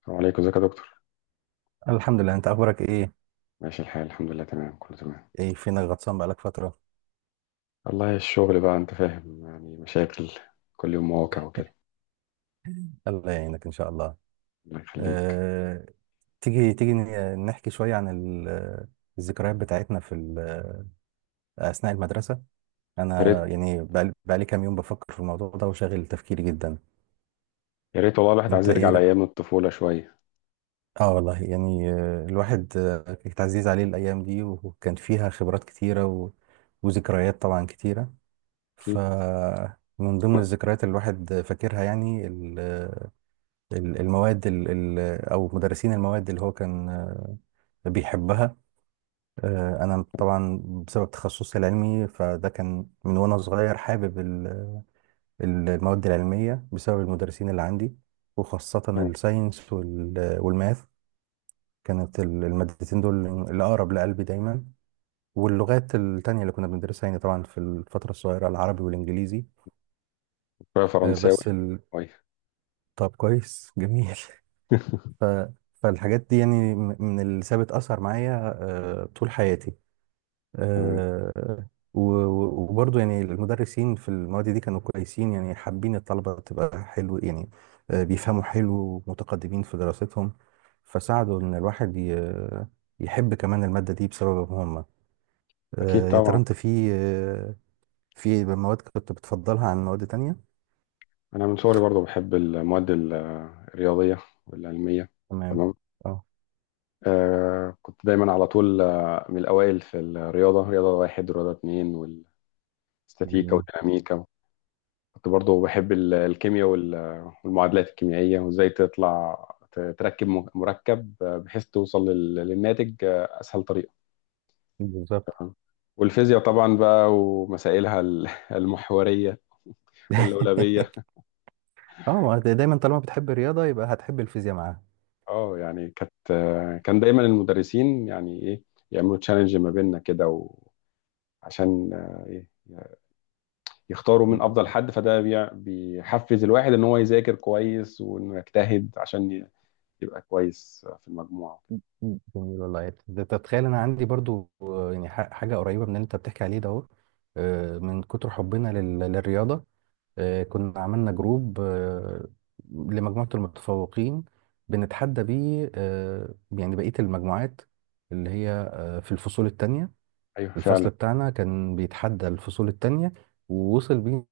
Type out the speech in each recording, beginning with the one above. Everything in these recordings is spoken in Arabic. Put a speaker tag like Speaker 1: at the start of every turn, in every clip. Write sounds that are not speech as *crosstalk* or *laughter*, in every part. Speaker 1: السلام عليكم، ازيك يا دكتور؟
Speaker 2: الحمد لله. انت اخبارك ايه؟
Speaker 1: ماشي الحال، الحمد لله، تمام، كله تمام.
Speaker 2: ايه فينك غطسان بقالك فتره؟
Speaker 1: والله الشغل بقى، انت فاهم، يعني مشاكل كل يوم، مواقع وكده.
Speaker 2: الله يعينك ان شاء الله.
Speaker 1: الله يخليك.
Speaker 2: أه... تيجي نحكي شويه عن الذكريات بتاعتنا في اثناء المدرسه.
Speaker 1: يا ريت،
Speaker 2: انا يعني بقالي كام يوم بفكر في الموضوع ده، وشاغل تفكيري جدا.
Speaker 1: يا ريت والله الواحد عايز
Speaker 2: انت
Speaker 1: يرجع
Speaker 2: ايه رأ-
Speaker 1: لايام الطفوله شويه.
Speaker 2: اه والله يعني، الواحد كانت عزيز عليه الايام دي، وكان فيها خبرات كتيره وذكريات طبعا كتيره. ف
Speaker 1: اكيد.
Speaker 2: من ضمن
Speaker 1: و-
Speaker 2: الذكريات اللي الواحد فاكرها يعني المواد او مدرسين المواد اللي هو كان بيحبها. انا طبعا بسبب تخصصي العلمي فده كان من وانا صغير حابب المواد العلميه بسبب المدرسين اللي عندي، وخاصه الساينس والماث. كانت المادتين دول اللي اقرب لقلبي دايما، واللغات التانية اللي كنا بندرسها يعني، طبعا في الفترة الصغيرة العربي والإنجليزي.
Speaker 1: شويه
Speaker 2: آه،
Speaker 1: فرنساوي.
Speaker 2: بس ال...
Speaker 1: شويه.
Speaker 2: طب كويس جميل.
Speaker 1: *laughs*
Speaker 2: ف... فالحاجات دي يعني من اللي سابت أثر معايا طول حياتي.
Speaker 1: تمام.
Speaker 2: آه، وبرضه يعني المدرسين في المواد دي كانوا كويسين، يعني حابين الطلبة تبقى حلو يعني. بيفهموا حلو ومتقدمين في دراستهم، فساعدوا إن الواحد يحب كمان المادة دي بسببهم هم.
Speaker 1: اكيد
Speaker 2: يا ترى
Speaker 1: طبعا.
Speaker 2: أنت في في مواد كنت بتفضلها عن مواد تانية؟
Speaker 1: انا من صغري برضو بحب المواد الرياضيه والعلميه.
Speaker 2: تمام.
Speaker 1: تمام.
Speaker 2: اه.
Speaker 1: آه، كنت دايما على طول، من الاوائل في الرياضه، رياضه واحد ورياضه اتنين، والاستاتيكا
Speaker 2: جميل.
Speaker 1: والديناميكا. كنت برضو بحب الكيمياء والمعادلات الكيميائية، وازاي تطلع تركب مركب، بحيث توصل للناتج أسهل طريقة
Speaker 2: بالظبط.
Speaker 1: آه. والفيزياء طبعا بقى، ومسائلها *laughs* المحورية
Speaker 2: *laughs*
Speaker 1: واللولبية.
Speaker 2: اه، ما أنت دايما طالما بتحب الرياضه يبقى هتحب الفيزياء معاها.
Speaker 1: اه، يعني كان دايما المدرسين، يعني ايه، يعملوا تشالنج ما بيننا كده. عشان آه، إيه، يختاروا من افضل
Speaker 2: جميل.
Speaker 1: حد، فده بيحفز الواحد ان هو يذاكر كويس، وانه يجتهد عشان يبقى كويس في المجموعة.
Speaker 2: جميل والله. ده تتخيل انا عندي برضو، يعني حاجه قريبه من اللي انت بتحكي عليه ده اهو. من كتر حبنا للرياضه، كنا عملنا جروب لمجموعه المتفوقين، بنتحدى بيه يعني بقيه المجموعات اللي هي في الفصول التانية.
Speaker 1: ايوه،
Speaker 2: الفصل
Speaker 1: فعلا.
Speaker 2: بتاعنا كان بيتحدى الفصول التانية، ووصل بيه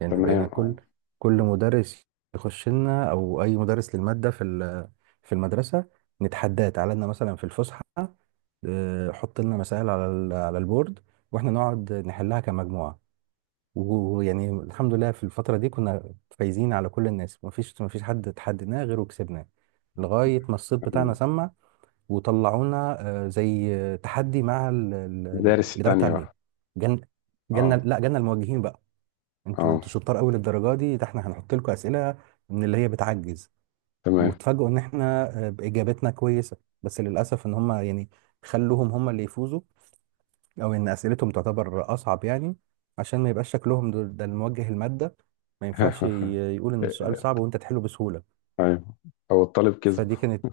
Speaker 2: يعني
Speaker 1: تمام،
Speaker 2: بقينا
Speaker 1: اه.
Speaker 2: كل مدرس يخش لنا، او اي مدرس للماده في في المدرسه، نتحداه تعالى لنا مثلا في الفسحه. حط لنا مسائل على على البورد، واحنا نقعد نحلها كمجموعه. ويعني الحمد لله في الفتره دي كنا فايزين على كل الناس، مفيش حد اتحدناه غير وكسبناه، لغايه ما الصيت بتاعنا سمع وطلعونا زي تحدي مع
Speaker 1: المدارس
Speaker 2: الاداره
Speaker 1: التانية
Speaker 2: التعليميه.
Speaker 1: بقى.
Speaker 2: جالنا،
Speaker 1: اه،
Speaker 2: لا جالنا الموجهين بقى. انتوا
Speaker 1: اه،
Speaker 2: انتوا شطار قوي للدرجه دي؟ ده احنا هنحط لكم اسئله من اللي هي بتعجز.
Speaker 1: تمام.
Speaker 2: وتفاجئوا ان احنا باجابتنا كويسه، بس للاسف ان هم يعني خلوهم هم اللي يفوزوا، او ان اسئلتهم تعتبر اصعب يعني عشان ما يبقاش شكلهم ده الموجه الماده ما ينفعش
Speaker 1: *laughs*
Speaker 2: يقول ان السؤال صعب وانت تحله بسهوله.
Speaker 1: ايوه، او الطالب كذب.
Speaker 2: فدي كانت،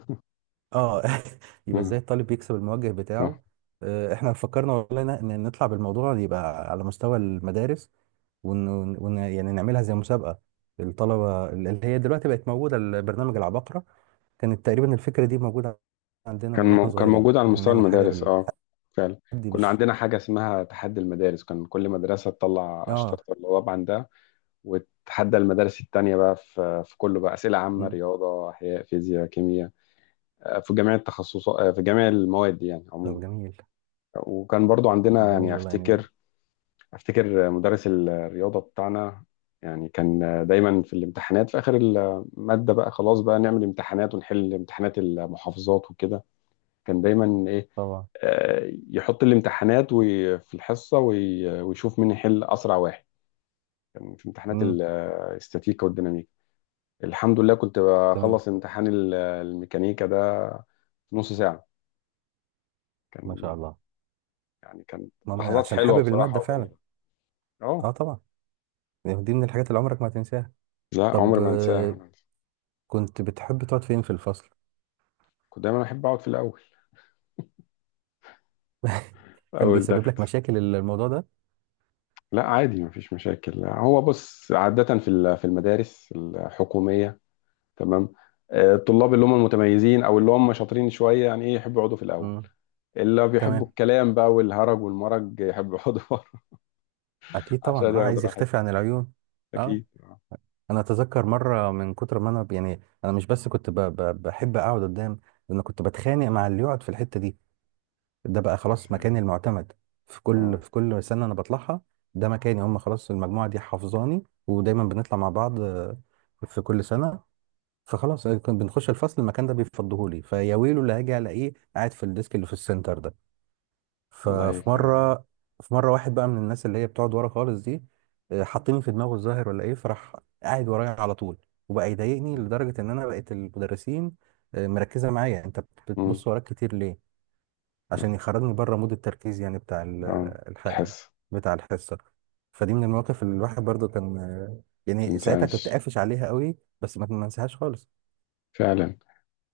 Speaker 2: اه *laughs* يبقى ازاي
Speaker 1: مم.
Speaker 2: الطالب يكسب الموجه
Speaker 1: آه.
Speaker 2: بتاعه. احنا فكرنا والله ان نطلع بالموضوع يبقى على مستوى المدارس، ون... يعني نعملها زي مسابقة الطلبة، اللي هي دلوقتي بقت موجودة البرنامج العباقرة. كانت تقريبا الفكرة دي موجودة عندنا من واحنا
Speaker 1: كان
Speaker 2: صغيرين،
Speaker 1: موجود على
Speaker 2: إن احنا
Speaker 1: مستوى
Speaker 2: نعمل حاجة
Speaker 1: المدارس،
Speaker 2: بالحد.
Speaker 1: اه فعلا. كنا
Speaker 2: بش
Speaker 1: عندنا حاجة اسمها تحدي المدارس، كان كل مدرسة تطلع أشطر
Speaker 2: اه.
Speaker 1: طلاب عندها. وتحدى المدارس التانية بقى في كله بقى، أسئلة عامة،
Speaker 2: مم.
Speaker 1: رياضة، أحياء، فيزياء، كيمياء. في جميع التخصصات، في جميع المواد يعني عموما.
Speaker 2: طب جميل.
Speaker 1: وكان برضو عندنا
Speaker 2: جميل
Speaker 1: يعني
Speaker 2: والله يعني.
Speaker 1: افتكر مدرس الرياضه بتاعنا، يعني كان دايما في الامتحانات في اخر الماده بقى خلاص، بقى نعمل امتحانات ونحل امتحانات المحافظات وكده. كان دايما ايه،
Speaker 2: طبعا.
Speaker 1: يحط الامتحانات في الحصه ويشوف مين يحل اسرع واحد. كان في امتحانات
Speaker 2: مم.
Speaker 1: الاستاتيكا والديناميكا. الحمد لله كنت
Speaker 2: تمام.
Speaker 1: بخلص امتحان الميكانيكا ده في نص ساعه.
Speaker 2: ما شاء
Speaker 1: كان
Speaker 2: الله.
Speaker 1: يعني كانت
Speaker 2: ماما
Speaker 1: لحظات
Speaker 2: عشان
Speaker 1: حلوه
Speaker 2: حابب
Speaker 1: بصراحه
Speaker 2: المادة فعلا.
Speaker 1: وجميله.
Speaker 2: اه
Speaker 1: اه،
Speaker 2: طبعا. يعني دي من الحاجات اللي عمرك ما هتنساها.
Speaker 1: لا
Speaker 2: طب
Speaker 1: عمري ما انساها.
Speaker 2: كنت بتحب تقعد فين في الفصل؟
Speaker 1: كنت دايما احب اقعد في الاول،
Speaker 2: كان
Speaker 1: أو
Speaker 2: بيسبب
Speaker 1: الضغط.
Speaker 2: لك مشاكل الموضوع ده؟
Speaker 1: لا، عادي مفيش مشاكل، هو بص، عادة في في المدارس الحكومية. تمام. الطلاب اللي هم المتميزين أو اللي هم شاطرين شوية، يعني إيه، يحبوا يقعدوا في الأول.
Speaker 2: مم.
Speaker 1: اللي بيحبوا
Speaker 2: تمام.
Speaker 1: الكلام بقى والهرج والمرج يحبوا يقعدوا *laughs* ورا،
Speaker 2: اكيد طبعا.
Speaker 1: عشان
Speaker 2: اه،
Speaker 1: ياخدوا
Speaker 2: عايز
Speaker 1: راحتهم.
Speaker 2: يختفي عن العيون. اه.
Speaker 1: أكيد.
Speaker 2: انا اتذكر مره، من كتر ما انا يعني انا مش بس كنت بحب اقعد قدام، انا كنت بتخانق مع اللي يقعد في الحته دي. ده بقى
Speaker 1: يا
Speaker 2: خلاص
Speaker 1: سلام.
Speaker 2: مكاني المعتمد
Speaker 1: أه،
Speaker 2: في كل سنه انا بطلعها. ده مكاني هم، خلاص المجموعه دي حافظاني ودايما بنطلع مع بعض في كل سنه. فخلاص كنا بنخش الفصل، المكان ده بيفضهولي فيا، ويلو اللي هاجي الاقيه قاعد في الديسك اللي في السنتر ده.
Speaker 1: والله
Speaker 2: ففي
Speaker 1: هيك، آه،
Speaker 2: مره في مره واحد بقى من الناس اللي هي بتقعد ورا خالص دي، حاطيني في دماغه الظاهر ولا ايه، فراح قاعد ورايا على طول، وبقى يضايقني لدرجه ان انا بقيت المدرسين مركزه معايا: انت
Speaker 1: آه،
Speaker 2: بتبص وراك كتير ليه؟
Speaker 1: آه،
Speaker 2: عشان يخرجني بره مود التركيز يعني بتاع
Speaker 1: آه.
Speaker 2: الح...
Speaker 1: الحس
Speaker 2: بتاع الحصه. فدي من المواقف اللي الواحد برضو كان
Speaker 1: ما
Speaker 2: يعني ساعتها كنت
Speaker 1: تنساش،
Speaker 2: قافش عليها قوي، بس ما انساهاش خالص.
Speaker 1: فعلا.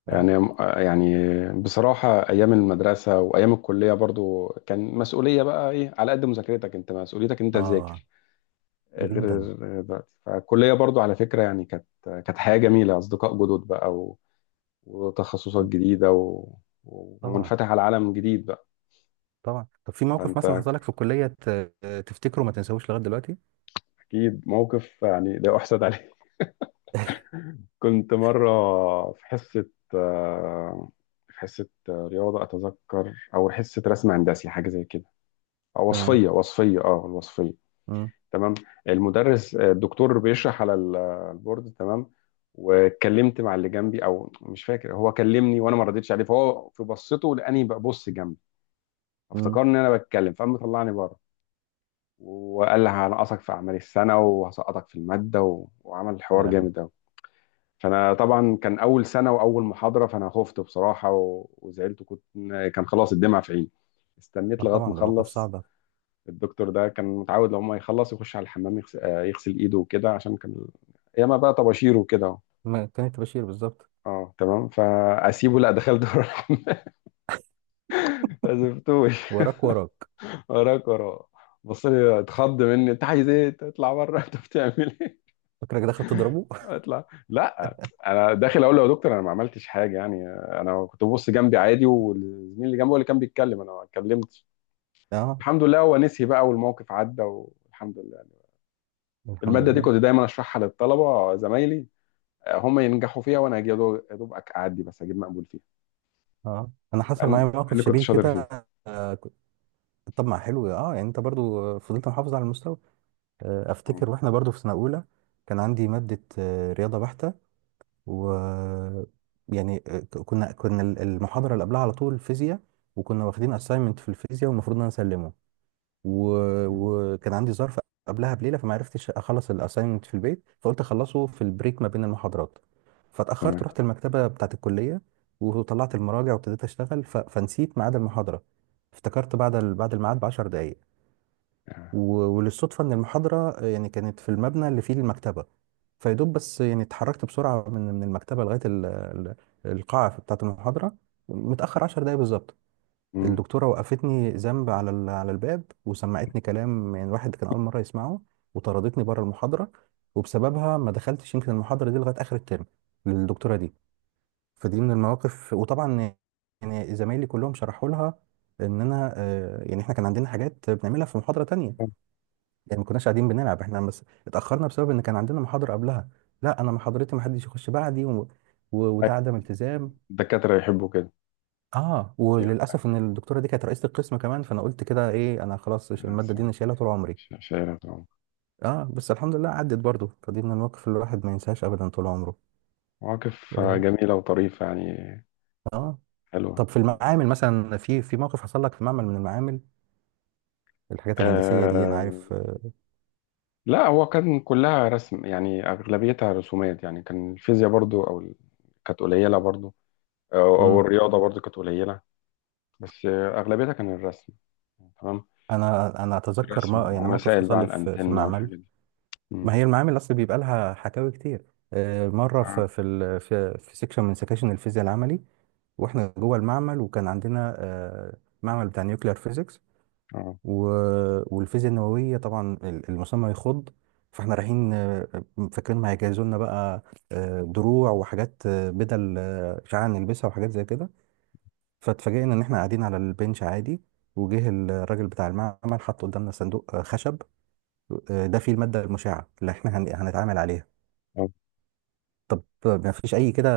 Speaker 2: اه.
Speaker 1: يعني يعني بصراحة أيام المدرسة وأيام الكلية برضو كان مسؤولية بقى، إيه، على قد مذاكرتك أنت، مسؤوليتك أنت
Speaker 2: اه.
Speaker 1: تذاكر. غير
Speaker 2: جدا.
Speaker 1: غير دلوقتي. فالكلية برضو، على فكرة يعني، كانت حياة جميلة، أصدقاء جدد بقى وتخصصات جديدة
Speaker 2: طبعا.
Speaker 1: ومنفتح على عالم جديد بقى.
Speaker 2: طبعا. طب في موقف
Speaker 1: فأنت.
Speaker 2: مثلا حصل لك في الكلية تفتكره ما تنساهوش لغاية دلوقتي؟
Speaker 1: أكيد موقف يعني لا أحسد عليه.
Speaker 2: *laughs*
Speaker 1: *laughs* كنت مرة في حصة آه، في حصة رياضة أتذكر، أو حصة رسم هندسي، حاجة زي كده.
Speaker 2: تمام.
Speaker 1: وصفية وصفية اه الوصفية.
Speaker 2: مم.
Speaker 1: تمام. المدرس آه، الدكتور بيشرح على البورد. تمام. واتكلمت مع اللي جنبي، او مش فاكر، هو كلمني وانا ما ردتش عليه، فهو في بصته لاني ببص جنبي
Speaker 2: مم.
Speaker 1: افتكر ان انا بتكلم، فقام طلعني بره. وقال لي هنقصك في اعمال السنه وهسقطك في الماده، وعمل
Speaker 2: يا
Speaker 1: حوار
Speaker 2: لهوي.
Speaker 1: جامد قوي. فانا طبعا كان اول سنه واول محاضره، فانا خفت بصراحه وزعلت، كنت، كان خلاص الدمع في عيني. استنيت
Speaker 2: اه
Speaker 1: لغايه ما
Speaker 2: طبعا ده موقف
Speaker 1: اخلص.
Speaker 2: صعب.
Speaker 1: الدكتور ده كان متعود لو ما يخلص يخش على الحمام يغسل ايده وكده، عشان كان ياما بقى طباشير وكده اهو.
Speaker 2: ما كانت بشير بالظبط.
Speaker 1: اه تمام، فاسيبه؟ لا، دخلت ورا الحمام. *laughs* ما سبتوش.
Speaker 2: وراك.
Speaker 1: *laughs* وراك وراه. بص لي، اتخض مني، انت عايز ايه، تطلع بره؟ *laughs* انت بتعمل ايه؟
Speaker 2: فاكرك دخلت تضربه؟
Speaker 1: اطلع؟ لا، انا داخل اقول له: يا دكتور، انا ما عملتش حاجه، يعني انا كنت ببص جنبي عادي، والزميل اللي جنبي هو اللي كان بيتكلم، انا ما اتكلمتش.
Speaker 2: *laughs* اه.
Speaker 1: الحمد لله هو نسي بقى، والموقف عدى والحمد لله.
Speaker 2: الحمد
Speaker 1: الماده دي
Speaker 2: لله.
Speaker 1: كنت دايما اشرحها للطلبه زمايلي، هم ينجحوا فيها وانا اجي يا دوب يا دوب اعدي بس، اجيب مقبول فيها.
Speaker 2: اه انا حصل معايا
Speaker 1: مع
Speaker 2: موقف
Speaker 1: اني كنت
Speaker 2: شبيه
Speaker 1: شاطر
Speaker 2: كده.
Speaker 1: فيها.
Speaker 2: آه كنت- طب ما حلو، اه يعني انت برضو فضلت محافظ على المستوى. آه افتكر
Speaker 1: مم.
Speaker 2: واحنا برضو في سنة اولى كان عندي مادة آه رياضة بحتة، و يعني كنا المحاضرة اللي قبلها على طول فيزياء، وكنا واخدين assignment في الفيزياء والمفروض ان انا اسلمه، و...
Speaker 1: تمام،
Speaker 2: وكان عندي ظرف قبلها بليلة، فما عرفتش اخلص الاساينمنت في البيت، فقلت اخلصه في البريك ما بين المحاضرات. فاتأخرت،
Speaker 1: تمام.
Speaker 2: رحت المكتبة بتاعة الكلية وطلعت المراجع وابتديت اشتغل، فنسيت ميعاد المحاضرة. افتكرت بعد بعد الميعاد ب 10 دقايق.
Speaker 1: يعني-
Speaker 2: وللصدفة إن المحاضرة يعني كانت في المبنى اللي فيه المكتبة، فيدوب بس يعني اتحركت بسرعة من المكتبة لغاية القاعة بتاعة المحاضرة. متأخر عشر دقايق بالظبط.
Speaker 1: مم.
Speaker 2: الدكتورة وقفتني ذنب على على الباب، وسمعتني كلام يعني الواحد كان أول مرة يسمعه، وطردتني بره المحاضرة. وبسببها ما دخلتش يمكن المحاضرة دي لغاية آخر الترم للدكتورة دي. فدي من المواقف. وطبعا يعني زمايلي كلهم شرحوا لها ان انا يعني احنا كان عندنا حاجات بنعملها في محاضرة تانية، يعني ما كناش قاعدين بنلعب احنا بس، اتاخرنا بسبب ان كان عندنا محاضره قبلها. لا، انا محاضرتي ما حدش يخش بعدي، وده عدم التزام.
Speaker 1: الدكاترة يحبوا كده.
Speaker 2: اه،
Speaker 1: أيوة.
Speaker 2: وللاسف ان الدكتوره دي كانت رئيسه القسم كمان، فانا قلت كده ايه، انا خلاص
Speaker 1: آه،
Speaker 2: الماده دي انا شايلها طول عمري.
Speaker 1: شاعرة طبعا.
Speaker 2: اه، بس الحمد لله عدت برضو. فدي من المواقف اللي الواحد ما ينساهاش ابدا طول عمره.
Speaker 1: مواقف
Speaker 2: اه.
Speaker 1: جميلة وطريفة يعني.
Speaker 2: آه.
Speaker 1: حلوة.
Speaker 2: طب في المعامل مثلا، في في موقف حصل لك في معمل من المعامل، الحاجات الهندسيه دي، انا
Speaker 1: آه،
Speaker 2: عارف
Speaker 1: لا هو كان كلها رسم، يعني أغلبيتها رسومات يعني. كان الفيزياء برضو كانت قليلة برضو، أو
Speaker 2: مم.
Speaker 1: الرياضة برضو كانت قليلة. بس أغلبيتها كان الرسم. تمام.
Speaker 2: انا انا اتذكر
Speaker 1: رسم
Speaker 2: ما يعني موقف
Speaker 1: ومسائل بقى
Speaker 2: حصل
Speaker 1: عن
Speaker 2: لي في
Speaker 1: الأنتنة
Speaker 2: معمل.
Speaker 1: والحاجات دي.
Speaker 2: ما
Speaker 1: مم.
Speaker 2: هي المعامل اصل بيبقى لها حكاوي كتير. مره
Speaker 1: اه.
Speaker 2: في في في سيكشن من سكاشن الفيزياء العملي، واحنا جوه المعمل، وكان عندنا معمل بتاع نيوكلير فيزيكس.
Speaker 1: اه.
Speaker 2: والفيزياء النوويه طبعا المسمى يخض. فاحنا رايحين فاكرين ما هيجهزوا لنا بقى دروع وحاجات بدل اشعاع، نلبسها وحاجات زي كده. فاتفاجئنا ان احنا قاعدين على البنش عادي، وجه الراجل بتاع المعمل حط قدامنا صندوق خشب، ده فيه الماده المشعه اللي احنا هنتعامل عليها.
Speaker 1: آه.
Speaker 2: ما فيش اي كده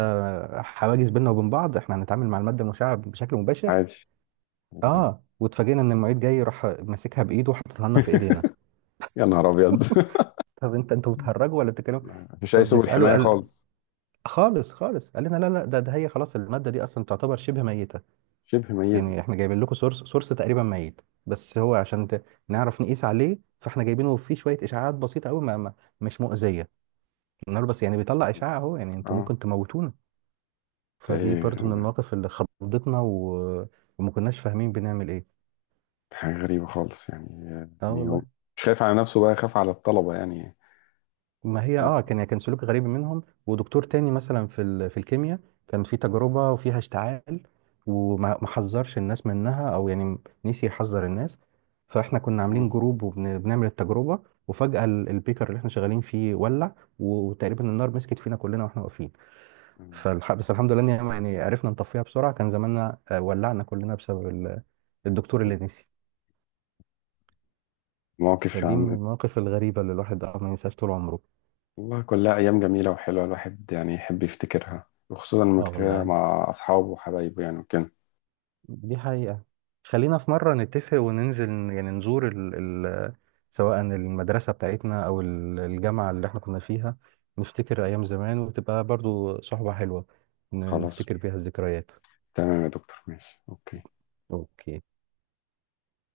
Speaker 2: حواجز بيننا وبين بعض، احنا هنتعامل مع الماده المشعه بشكل مباشر.
Speaker 1: عادي. ده.
Speaker 2: اه، واتفاجئنا ان المعيد جاي راح ماسكها بايده وحاططها لنا في ايدينا.
Speaker 1: *laughs* يا نهار ابيض. *laughs*
Speaker 2: طب انت انتوا بتهرجوا ولا بتتكلموا؟
Speaker 1: مفيش اي سبل
Speaker 2: فبنساله،
Speaker 1: حمايه
Speaker 2: قال
Speaker 1: خالص.
Speaker 2: خالص خالص، قال لنا لا لا ده ده هي خلاص الماده دي اصلا تعتبر شبه ميته.
Speaker 1: شبه ميته.
Speaker 2: يعني احنا جايبين لكم سورس تقريبا ميت، بس هو عشان نعرف نقيس عليه فاحنا جايبينه، فيه شويه اشعاعات بسيطه قوي، ما ما مش مؤذيه. النهار بس يعني بيطلع اشعاع اهو، يعني انتوا
Speaker 1: اه،
Speaker 2: ممكن تموتونا.
Speaker 1: ده
Speaker 2: فدي
Speaker 1: ايه
Speaker 2: برضو من
Speaker 1: ده؟
Speaker 2: المواقف اللي خضتنا، وما كناش فاهمين بنعمل ايه.
Speaker 1: حاجه غريبه خالص يعني
Speaker 2: اه
Speaker 1: يعني هو
Speaker 2: والله.
Speaker 1: مش خايف على نفسه بقى، خايف على الطلبه يعني.
Speaker 2: ما هي اه كان يعني كان سلوك غريب منهم. ودكتور تاني مثلا في في الكيمياء، كان في تجربة وفيها اشتعال، وما ما حذرش الناس منها، او يعني نسي يحذر الناس. فاحنا كنا
Speaker 1: مم.
Speaker 2: عاملين جروب وبنعمل التجربة، وفجأة البيكر اللي احنا شغالين فيه ولع، وتقريبا النار مسكت فينا كلنا واحنا واقفين. بس الحمد لله إن يعني عرفنا نطفيها بسرعة، كان زماننا ولعنا كلنا بسبب الدكتور اللي نسي.
Speaker 1: مواقف
Speaker 2: فدي من
Speaker 1: يعني.
Speaker 2: المواقف الغريبة اللي الواحد اه ما ينساش طول عمره.
Speaker 1: والله كلها ايام جميله وحلوه، الواحد يعني يحب يفتكرها، وخصوصا لما
Speaker 2: اه
Speaker 1: يفتكرها
Speaker 2: والله،
Speaker 1: مع اصحابه وحبايبه يعني وكده.
Speaker 2: دي حقيقة. خلينا في مرة نتفق وننزل يعني نزور ال ال سواء المدرسة بتاعتنا أو الجامعة اللي احنا كنا فيها، نفتكر أيام زمان، وتبقى برضو صحبة حلوة،
Speaker 1: خلاص،
Speaker 2: نفتكر بيها الذكريات.
Speaker 1: تمام يا دكتور، ماشي، اوكي.
Speaker 2: اوكي.